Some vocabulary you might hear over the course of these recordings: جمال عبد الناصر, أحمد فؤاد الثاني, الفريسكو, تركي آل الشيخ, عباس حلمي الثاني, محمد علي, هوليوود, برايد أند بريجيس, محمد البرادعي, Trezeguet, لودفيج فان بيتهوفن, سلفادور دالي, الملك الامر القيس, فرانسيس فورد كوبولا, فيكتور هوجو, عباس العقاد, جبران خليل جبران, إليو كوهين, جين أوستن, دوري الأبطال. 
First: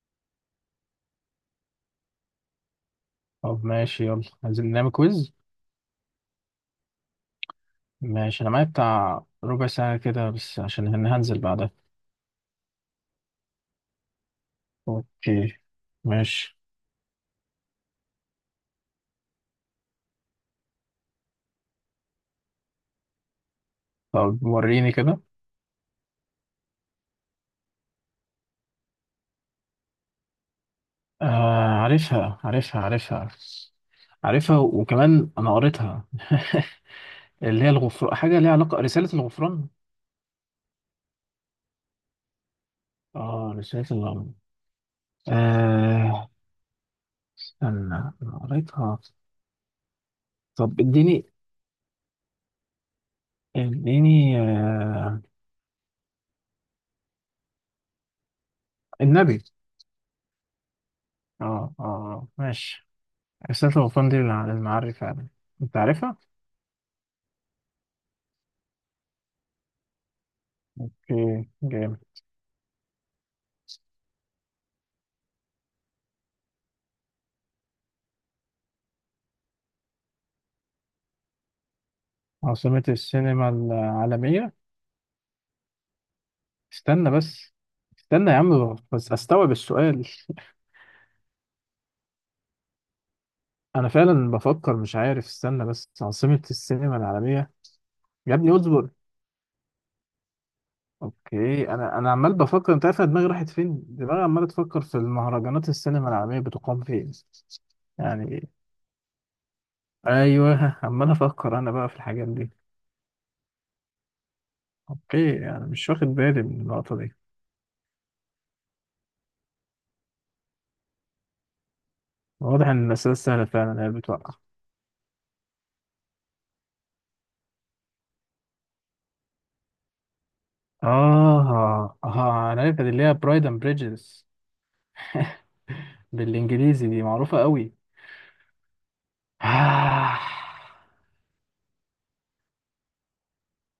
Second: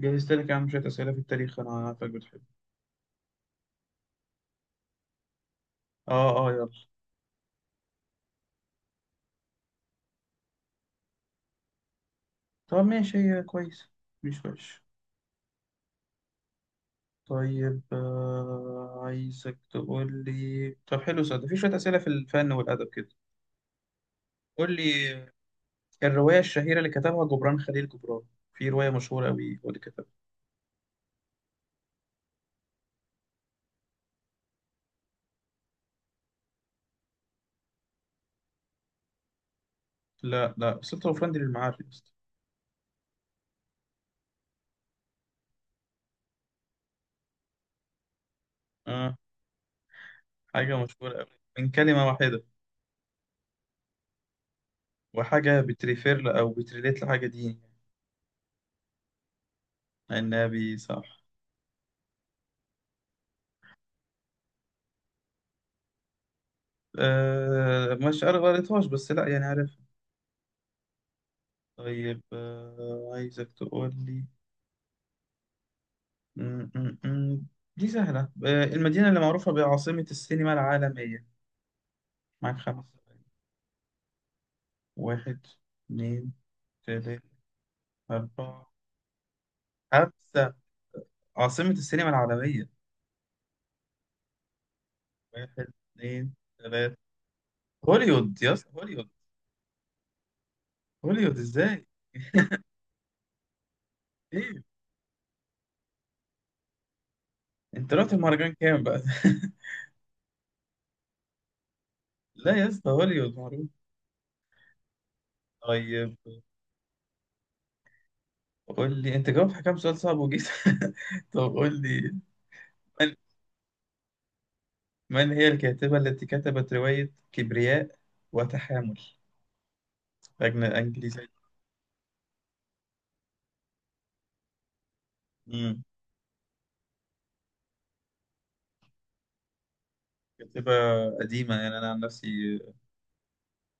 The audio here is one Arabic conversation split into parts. جهزت لك يا عم شوية أسئلة في التاريخ، أنا عارفك بتحب. طب ماشي يلا عايزين نعمل كويز. آه آه، يلا. ماشي انا معايا بتاع ربع ساعة كده بس عشان هنزل بعدها. طب ماشي، هي كويس، مش وحش. اوكي ماشي. طيب آه، عايزك تقول لي. طب حلو صدق، في شوية أسئلة في الفن والأدب كده. طب قول وريني لي كده. الرواية الشهيرة اللي كتبها جبران خليل جبران، في رواية مشهورة أوي هو اللي كتبها. آه عارفها عارفها وكمان انا قريتها اللي هي الغفران، حاجة ليها علاقة، رسالة الغفران. لا لا، سلطة وفندي للمعارف يا اسطى. اه رسالة الغفران. آه استنى انا قريتها. آه، حاجة طب مشهورة أوي اديني من كلمة واحدة، اديني آه وحاجة أو بتريليت لحاجة دي. النبي. النبي، صح. اه اه آه، ماشي. رسالة الغفران دي للمعري فعلا. انت عارفها؟ آه، مش قريتهاش بس لا، يعني عارف. اوكي جامد. طيب آه، عايزك تقول لي. م- م- م. دي سهلة. آه، المدينة اللي معروفة بعاصمة السينما العالمية. معاك عاصمة خمس ثواني. السينما العالمية. واحد، اتنين، استنى تلاتة، بس. استنى يا أربعة، عم بس استوعب السؤال. خمسة. عاصمة السينما العالمية. انا فعلا بفكر مش عارف، استنى واحد، بس. اتنين، عاصمة تلاتة. السينما العالمية. يا هوليوود ابني يا اسطى، اصبر. هوليوود. هوليوود اوكي. ازاي؟ انا عمال بفكر، انت عارف أنا دماغي راحت فين؟ دماغي عمالة ايه؟ تفكر في المهرجانات السينما العالمية بتقام فين. انت رحت يعني المهرجان كام بقى؟ ايوه عمال افكر انا بقى في الحاجات دي. لا يا اسطى، هوليوود معروف. اوكي يعني مش واخد طيب بالي من النقطة دي. قول لي، انت جاوبت على كام سؤال صعب وجيت؟ طب قول لي، واضح ان الاسئلة سهلة فعلا هي اللي بتوقع. من هي الكاتبة التي كتبت رواية كبرياء وتحامل؟ أنجليزية. آه آه أنا عارف، اللي هي برايد أند بريجيس مم. بالإنجليزي دي معروفة قوي. آه كاتبة قديمة، يعني أنا عن نفسي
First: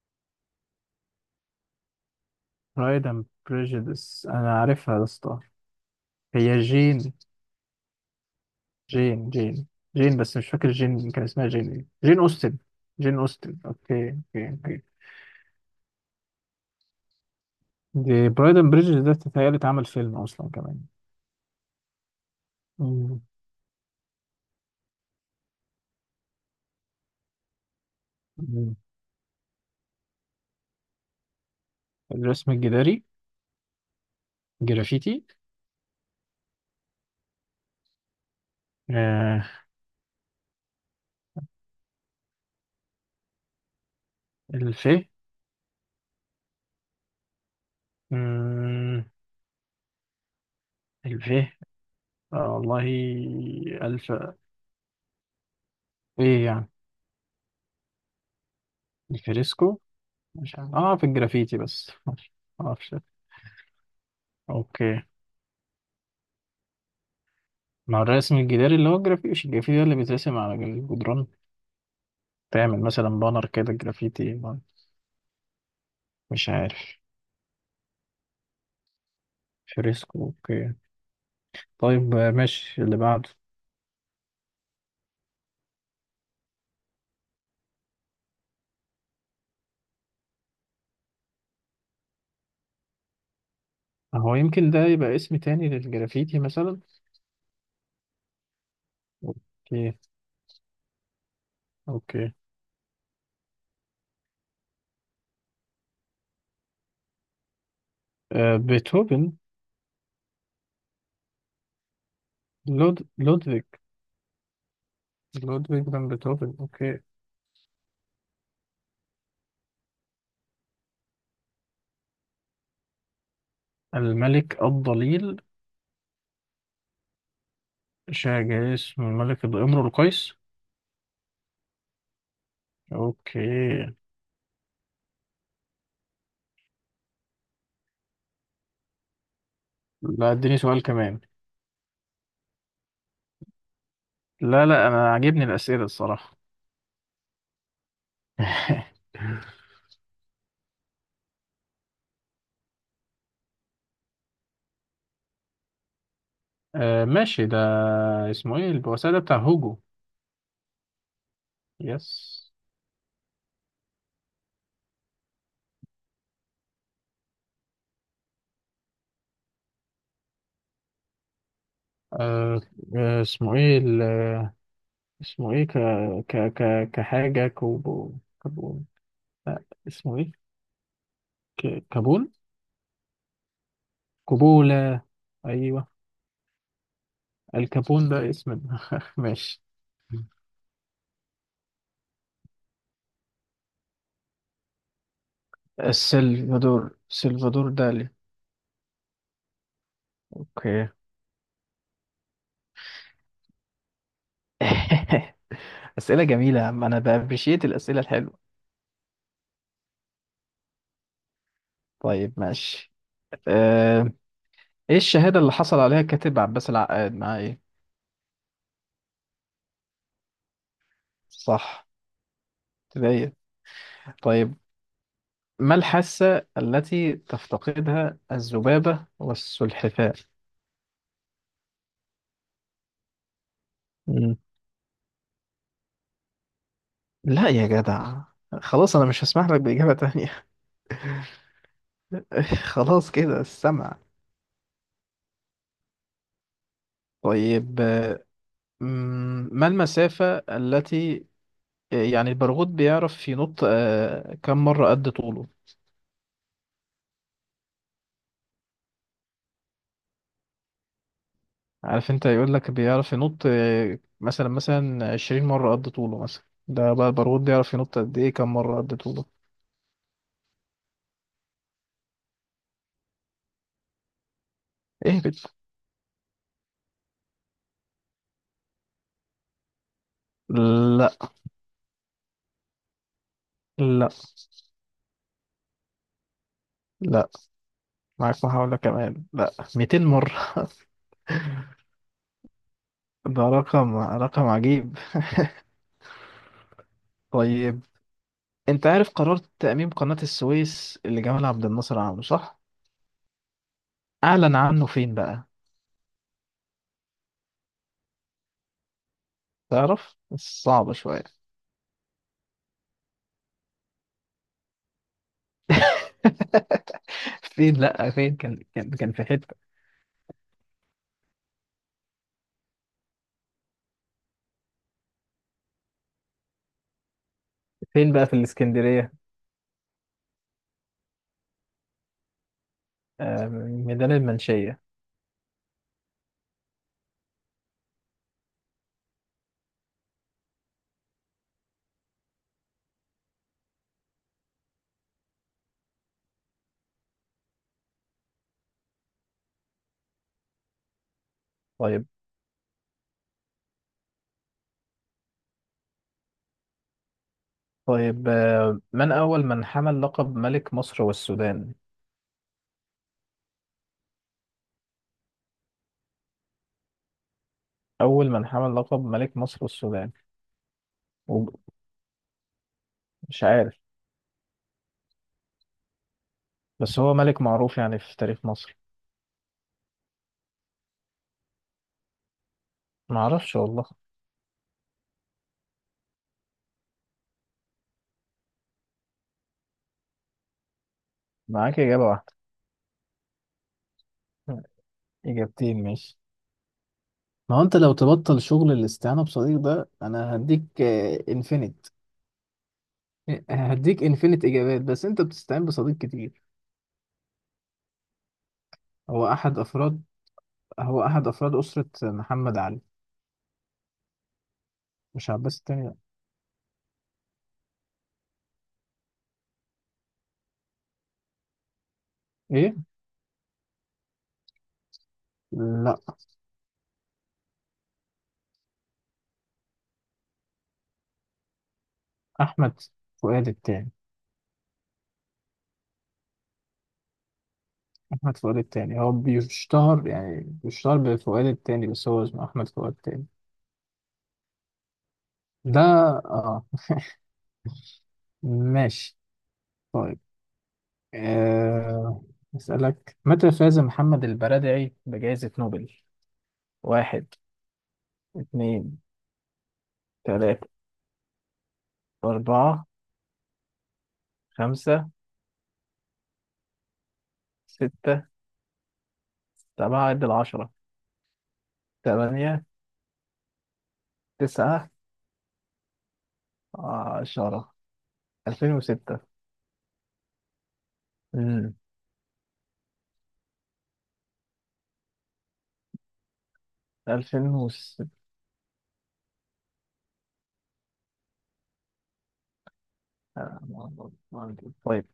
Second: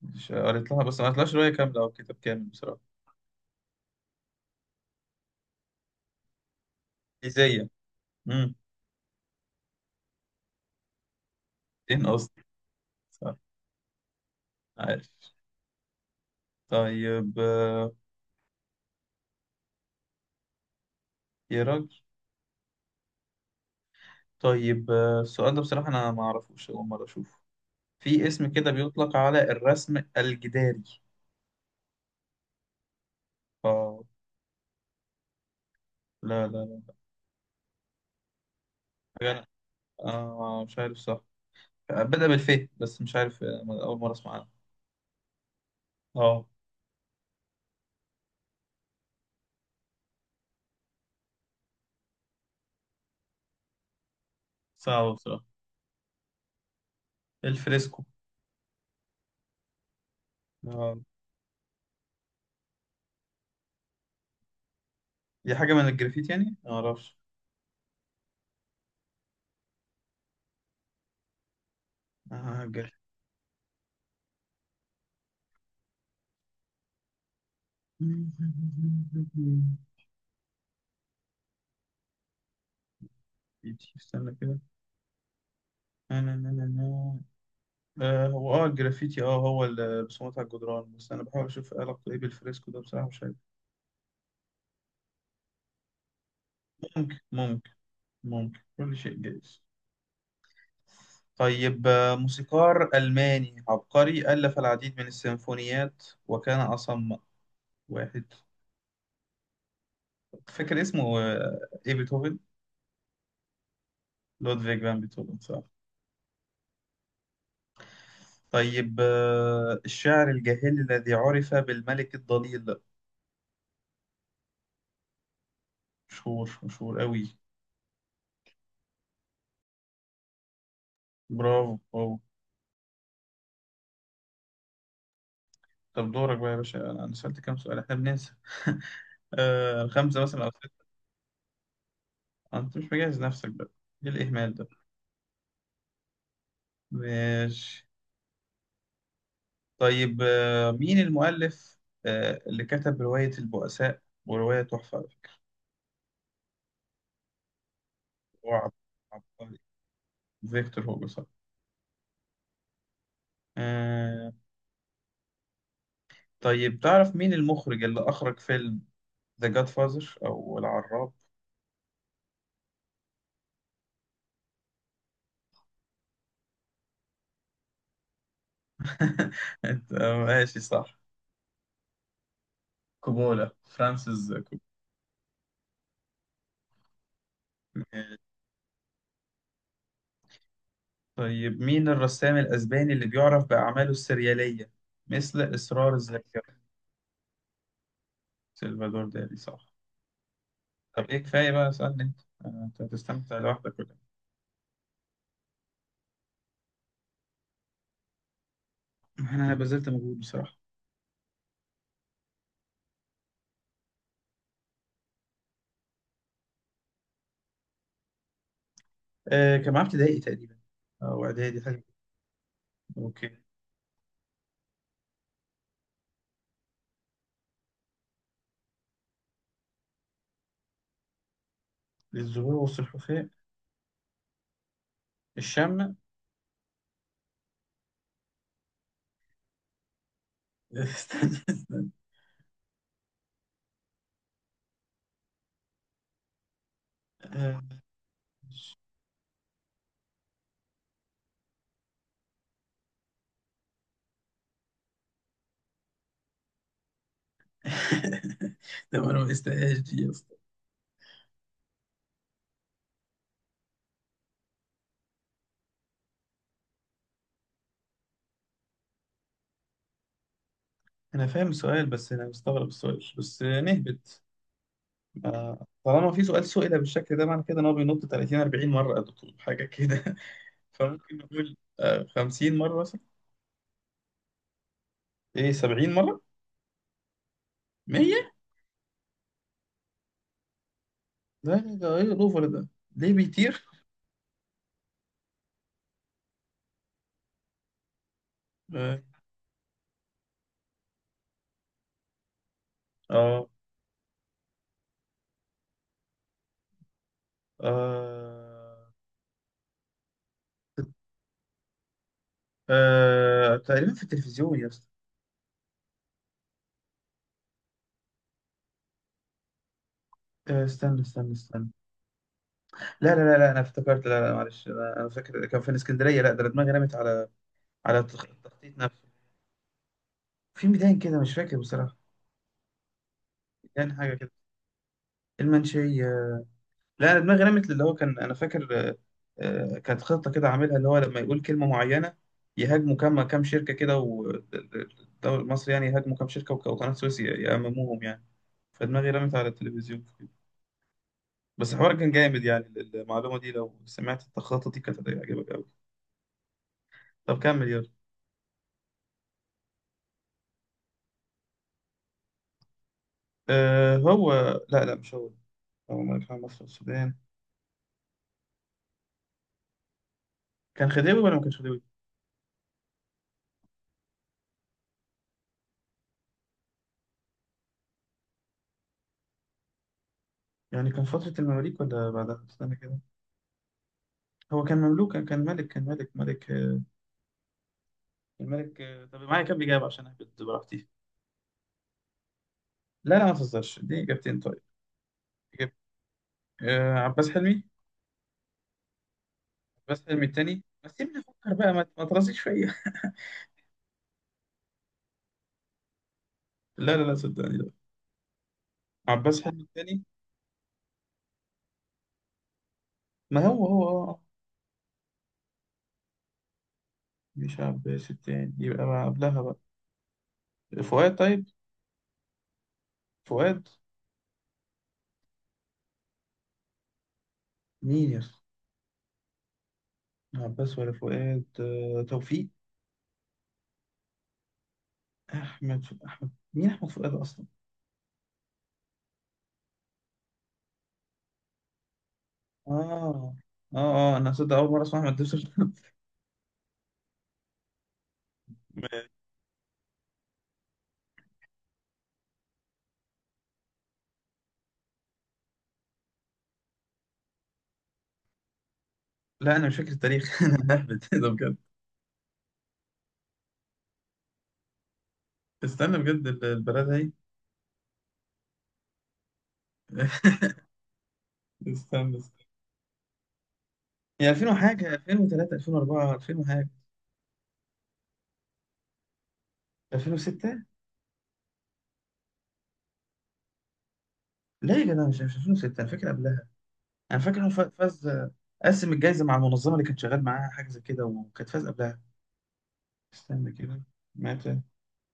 مش قريت لها، بس ما قريتلهاش رواية كاملة أو كتاب كامل بصراحة. برايد أند بريجيس أنا عارفها يا اسطى. هي جين. إنجليزية. مم. جين جين جين بس مش فاكر جين كان اسمها جين إيه. إن جين قصدي. أوستن. جين صح، أوستن أوكي أوكي أوكي. عارف. طيب آه، دي برايد أند بريجيس ده تتهيألي اتعمل فيلم أصلا كمان. يا راجل. مم. طيب آه، السؤال ده بصراحة أنا ما أعرفوش، أول مرة أشوفه. في اسم كده مم. بيطلق على الرسم الجداري. الرسم الجداري. آه، جرافيتي. لا لا لا، حاجة آه أنا آه، مش عارف صح، بدأ بالف، بس مش عارف. آه، أول مرة أسمع عنه. الفيه. آه، مم، الفيه. آه والله. 1000. صعب بصراحة. ايه يعني؟ الفريسكو. الفريسكو. مش عارف اه اه، في الجرافيتي بس. ماشي. معرفش. اوكي. دي حاجة من الجرافيت يعني؟ ما أعرفش. مع الرسم الجداري اللي هو الجرافيتي، مش الجرافيتي ده اللي بيترسم على الجدران. آه، تعمل جرافيت. مثلا بانر كده جرافيتي. مش عارف. فريسكو اوكي. طيب ماشي اللي بعده. استنى كده. آه، نا- نا- نا- نا. آه، هو اه الجرافيتي اه هو الرسومات على الجدران، بس أنا بحاول أشوف إيه علاقته إيه بالفريسكو ده، بصراحة مش عارف. هو يمكن ده يبقى اسم تاني للجرافيتي مثلا. ممكن، ممكن. ممكن، كل شيء جايز. اوكي طيب آه، اوكي. موسيقار ألماني عبقري ألف العديد من السيمفونيات وكان أصم. واحد. آه بيتهوفن. فاكر اسمه آه، إيه، بيتهوفن؟ لودفيج. لودفيج فان بيتهوفن، صح. لودفيج فان بيتهوفن اوكي. طيب آه، الشاعر الجاهلي الذي عرف بالملك الضليل. الملك الضليل. مشهور، مشهور قوي. شاع جاي اسمه الملك الامر القيس. برافو، برافو. اوكي. طب دورك بقى يا باشا، انا سألت كام سؤال، احنا بننسى. آه، خمسة لا مثلا او اديني ستة. سؤال كمان. انت مش مجهز نفسك بقى، ايه الاهمال لا ده؟ لا انا عاجبني الاسئله الصراحه ماشي. طيب آه، مين المؤلف آه اللي كتب رواية البؤساء ورواية تحفة على فكرة؟ آه ماشي ده. هو اسمه ايه عب- البؤساء ده؟ بتاع عبقري. هوجو. فيكتور هوجو، صح. يس. آه. طيب تعرف مين المخرج اللي اخرج فيلم ذا جاد فازر او العراب؟ آه آه، اسمه ايه اسمه ايه ك ك ك كحاجه كوبو. كابون. لا أنت- اسمه ايه؟ ماشي صح. ك... كابون. كوبولا، فرانسيس كوبولا. ايوه. الكابون كوبولا. ده اسم ماشي. طيب مين الرسام الأسباني اللي بيعرف بأعماله السريالية مثل إصرار الذاكرة؟ السلفادور. سلفادور دالي. سلفادور دالي، صح. اوكي طب إيه، كفاية بقى، اسألني أنت. آه، أنت هتستمتع لوحدك ولا اسئله جميله يا عم، انا بابريشيت الاسئله الحلوه. إيه؟ أنا بذلت مجهود بصراحة. طيب ماشي. ايه الشهادة اللي حصل عليها الكاتب عباس العقاد مع ايه؟ آه كان معاه ابتدائي تقريبا، أو إعدادي حاجة. صح أوكي. ابتدائية. طيب. ما الحاسة التي تفتقدها الذبابة والسلحفاة؟ الزهور والسلحفاة. مم. الشم. لا يا جدع، خلاص انا مش هسمح لك بإجابة تانية استنى، استنى. خلاص كده السمع. آه، طيب ما المسافة التي، يعني البرغوث بيعرف ينط كم مرة قد طوله؟ ده ما أنا ما قستهاش دي. عارف انت يقول لك بيعرف ينط مثلا 20 مرة قد طوله مثلا، ده بقى البارود بيعرف ينط قد ايه، كم مرة قد طوله. انا فاهم السؤال، بس انا مستغرب السؤال، بس نهبط. ايه آه، طالما في سؤال سئل بالشكل ده، معنى كده ان هو بينط 30 40 مره يا دكتور، حاجه كده. فممكن لا نقول آه، 50 مره مثلا. لا ايه، 70 مره. لا. 100. معاك محاولة كمان. لا 200 مرة. ده ايه الاوفر ده؟ ليه ده بيطير؟ رقم عجيب. طيب. انت اه. عارف قرار تأميم قناة السويس اللي جمال عبد الناصر عامله صح؟ اه أعلن عنه فين بقى؟ آه، تعرف؟ صعبة شوية آه، تقريبا في التلفزيون يا اسطى. فين، لا فين، كان في حتة. آه، استنى، استنى، استنى. لا لا لا لا، انا افتكرت، لا لا، معلش انا، أنا فاكر كان في الاسكندريه، لا ده أنا دماغي رمت على فين بقى في التخطيط نفسه. الإسكندرية؟ في ميدان كده مش فاكر بصراحه، آه، يعني ميدان حاجه كده. المنشية. المنشيه. لا، دماغي رمت اللي هو كان انا فاكر آه، كانت خطه كده عاملها، اللي هو لما يقول كلمه معينه يهاجموا كام شركه كده، والدوري المصري يعني يهاجموا كام شركه، وقناه سويس يأمموهم يعني. فدماغي رمت على التلفزيون في كده. بس الحوار طيب. كان جامد يعني، المعلومه دي لو سمعت التخطيط دي كانت هتعجبك قوي. طب كمل يلا. طيب من أول من حمل لقب ملك مصر والسودان؟ أه هو. لا لا، مش هو. اللهم ارحم مصر والسودان. أول من حمل لقب ملك مصر والسودان. كان خديوي ولا ما وب- كانش خديوي؟ مش عارف، بس هو ملك معروف يعني في تاريخ مصر. يعني كان فترة المماليك ولا بعدها؟ استنى كده. معرفش والله. هو كان مملوك، كان ملك، كان ملك، ملك آه، كان ملك آه، طب معايا كام إجابة عشان أهبط براحتي؟ معاك إجابة واحدة. لا لا، ما تهزرش، دي إجابتين طيب. إجابة. إجابتين ماشي. آه، عباس ما هو حلمي. انت لو تبطل شغل الاستعانة بصديق ده عباس حلمي انا التاني، هديك بس سيبني أفكر بقى، ما انفينيت. ما ترازيش فيا. هديك انفينيت اجابات، بس انت بتستعين بصديق كتير. لا لا لا، صدقني لا. هو عباس احد حلمي التاني. افراد هو احد افراد اسرة محمد علي. ما هو هو آه آه. مش عباس التاني لا. مش عباس التاني، يبقى بقى قبلها بقى. فؤاد، طيب. ايه، فؤاد. لا مين يا اسطى؟ عباس ولا فؤاد؟ آه توفيق. احمد فؤاد التاني. أحمد مين؟ أحمد فؤاد أصلا. أحمد فؤاد التاني هو بيشتهر يعني بيشتهر بفؤاد التاني، بس هو اسمه أحمد فؤاد التاني. آه، آه، آه، أنا صدق أول مرة أسمع أحمد دبسة. ده آه ماشي. طيب آه أسألك متى فاز محمد البرادعي بجائزة نوبل؟ واحد، اتنين، لا انا مش فاكر التاريخ. انا تلاتة، بهبت ده بجد. أربعة، خمسة، استنى بجد، البلد هي. ستة، سبعة، عد العشرة. استنى، استنى. تمانية، هي 2000 تسعة، وحاجه، 2003، 2004، 2000 وحاجه. عشرة. 2006. 2006. امم لا يا جدع، مش 2006، انا فاكر قبلها. انا فاكر ألفين انه وستة فاز، قسم الجائزه مع المنظمه اللي كان شغال معاها حاجه زي كده، وكانت فاز قبلها. استنى كده. متى طيب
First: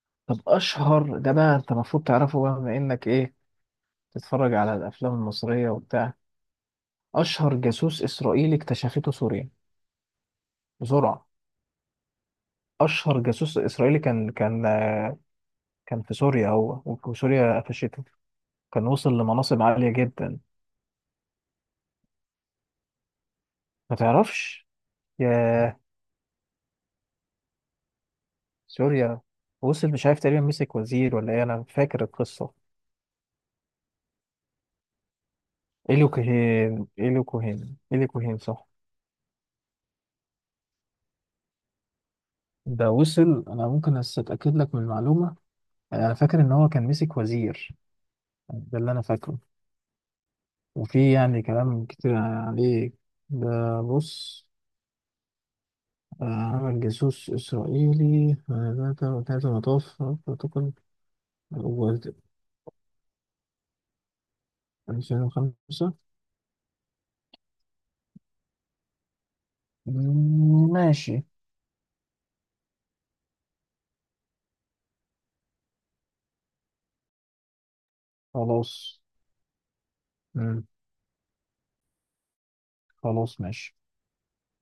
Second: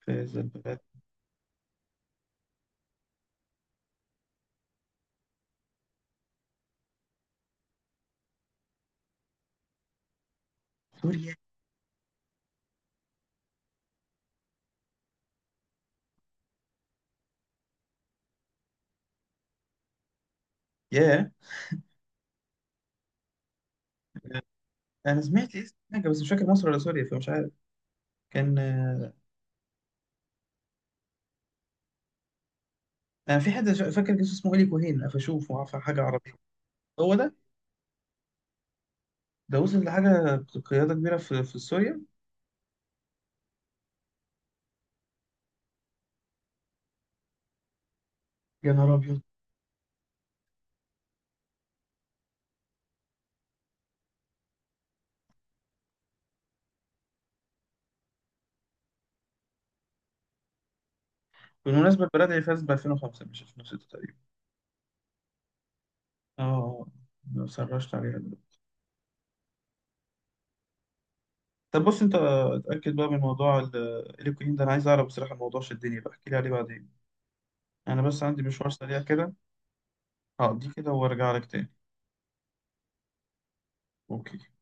فاز طب البلد؟ أشهر ده بقى أنت المفروض تعرفه، بقى بما إنك إيه تتفرج على الافلام المصريه وبتاع. اشهر جاسوس اسرائيلي اكتشفته سوريا. بسرعه. سوريا. اشهر جاسوس اسرائيلي كان في سوريا، هو وسوريا قفشته، كان وصل لمناصب عاليه جدا. ياه. ما تعرفش؟ انا سمعت اسم يا حاجه بس مش فاكر مصر ولا سوريا، فمش عارف. كان آه، سوريا. وصل مش عارف، تقريبا مسك وزير ولا ايه، انا فاكر القصه. انا في حد فاكر اسمه الي كوهين، فاشوفه حاجه إليو عربيه. كوهين هو إليو ده. كوهين إليو كوهين صح. ده وصل لحاجة، قيادة كبيرة في سوريا. ده وصل. انا ممكن اتاكد لك من المعلومه. انا فاكر ان هو كان مسك وزير. يا ده اللي نهار انا أبيض. فاكره. وفي يعني كلام كتير عليه. ده بص عمل جاسوس إسرائيلي ثلاثة مطاف بروتوكول بالمناسبة الأول. البلد هي فاز ب 2005 مش 2006 تقريبا. 2005. اه، ما سرشت عليها دلوقتي. ماشي. طب بص، انت اتأكد بقى من موضوع الإيكوين ده، انا عايز اعرف بصراحة، الموضوع شدني بقى، احكي لي عليه بعدين. انا بس عندي مشوار سريع خلاص. كده، مم، هقضيه كده وارجع لك تاني. خلاص ماشي. اوكي.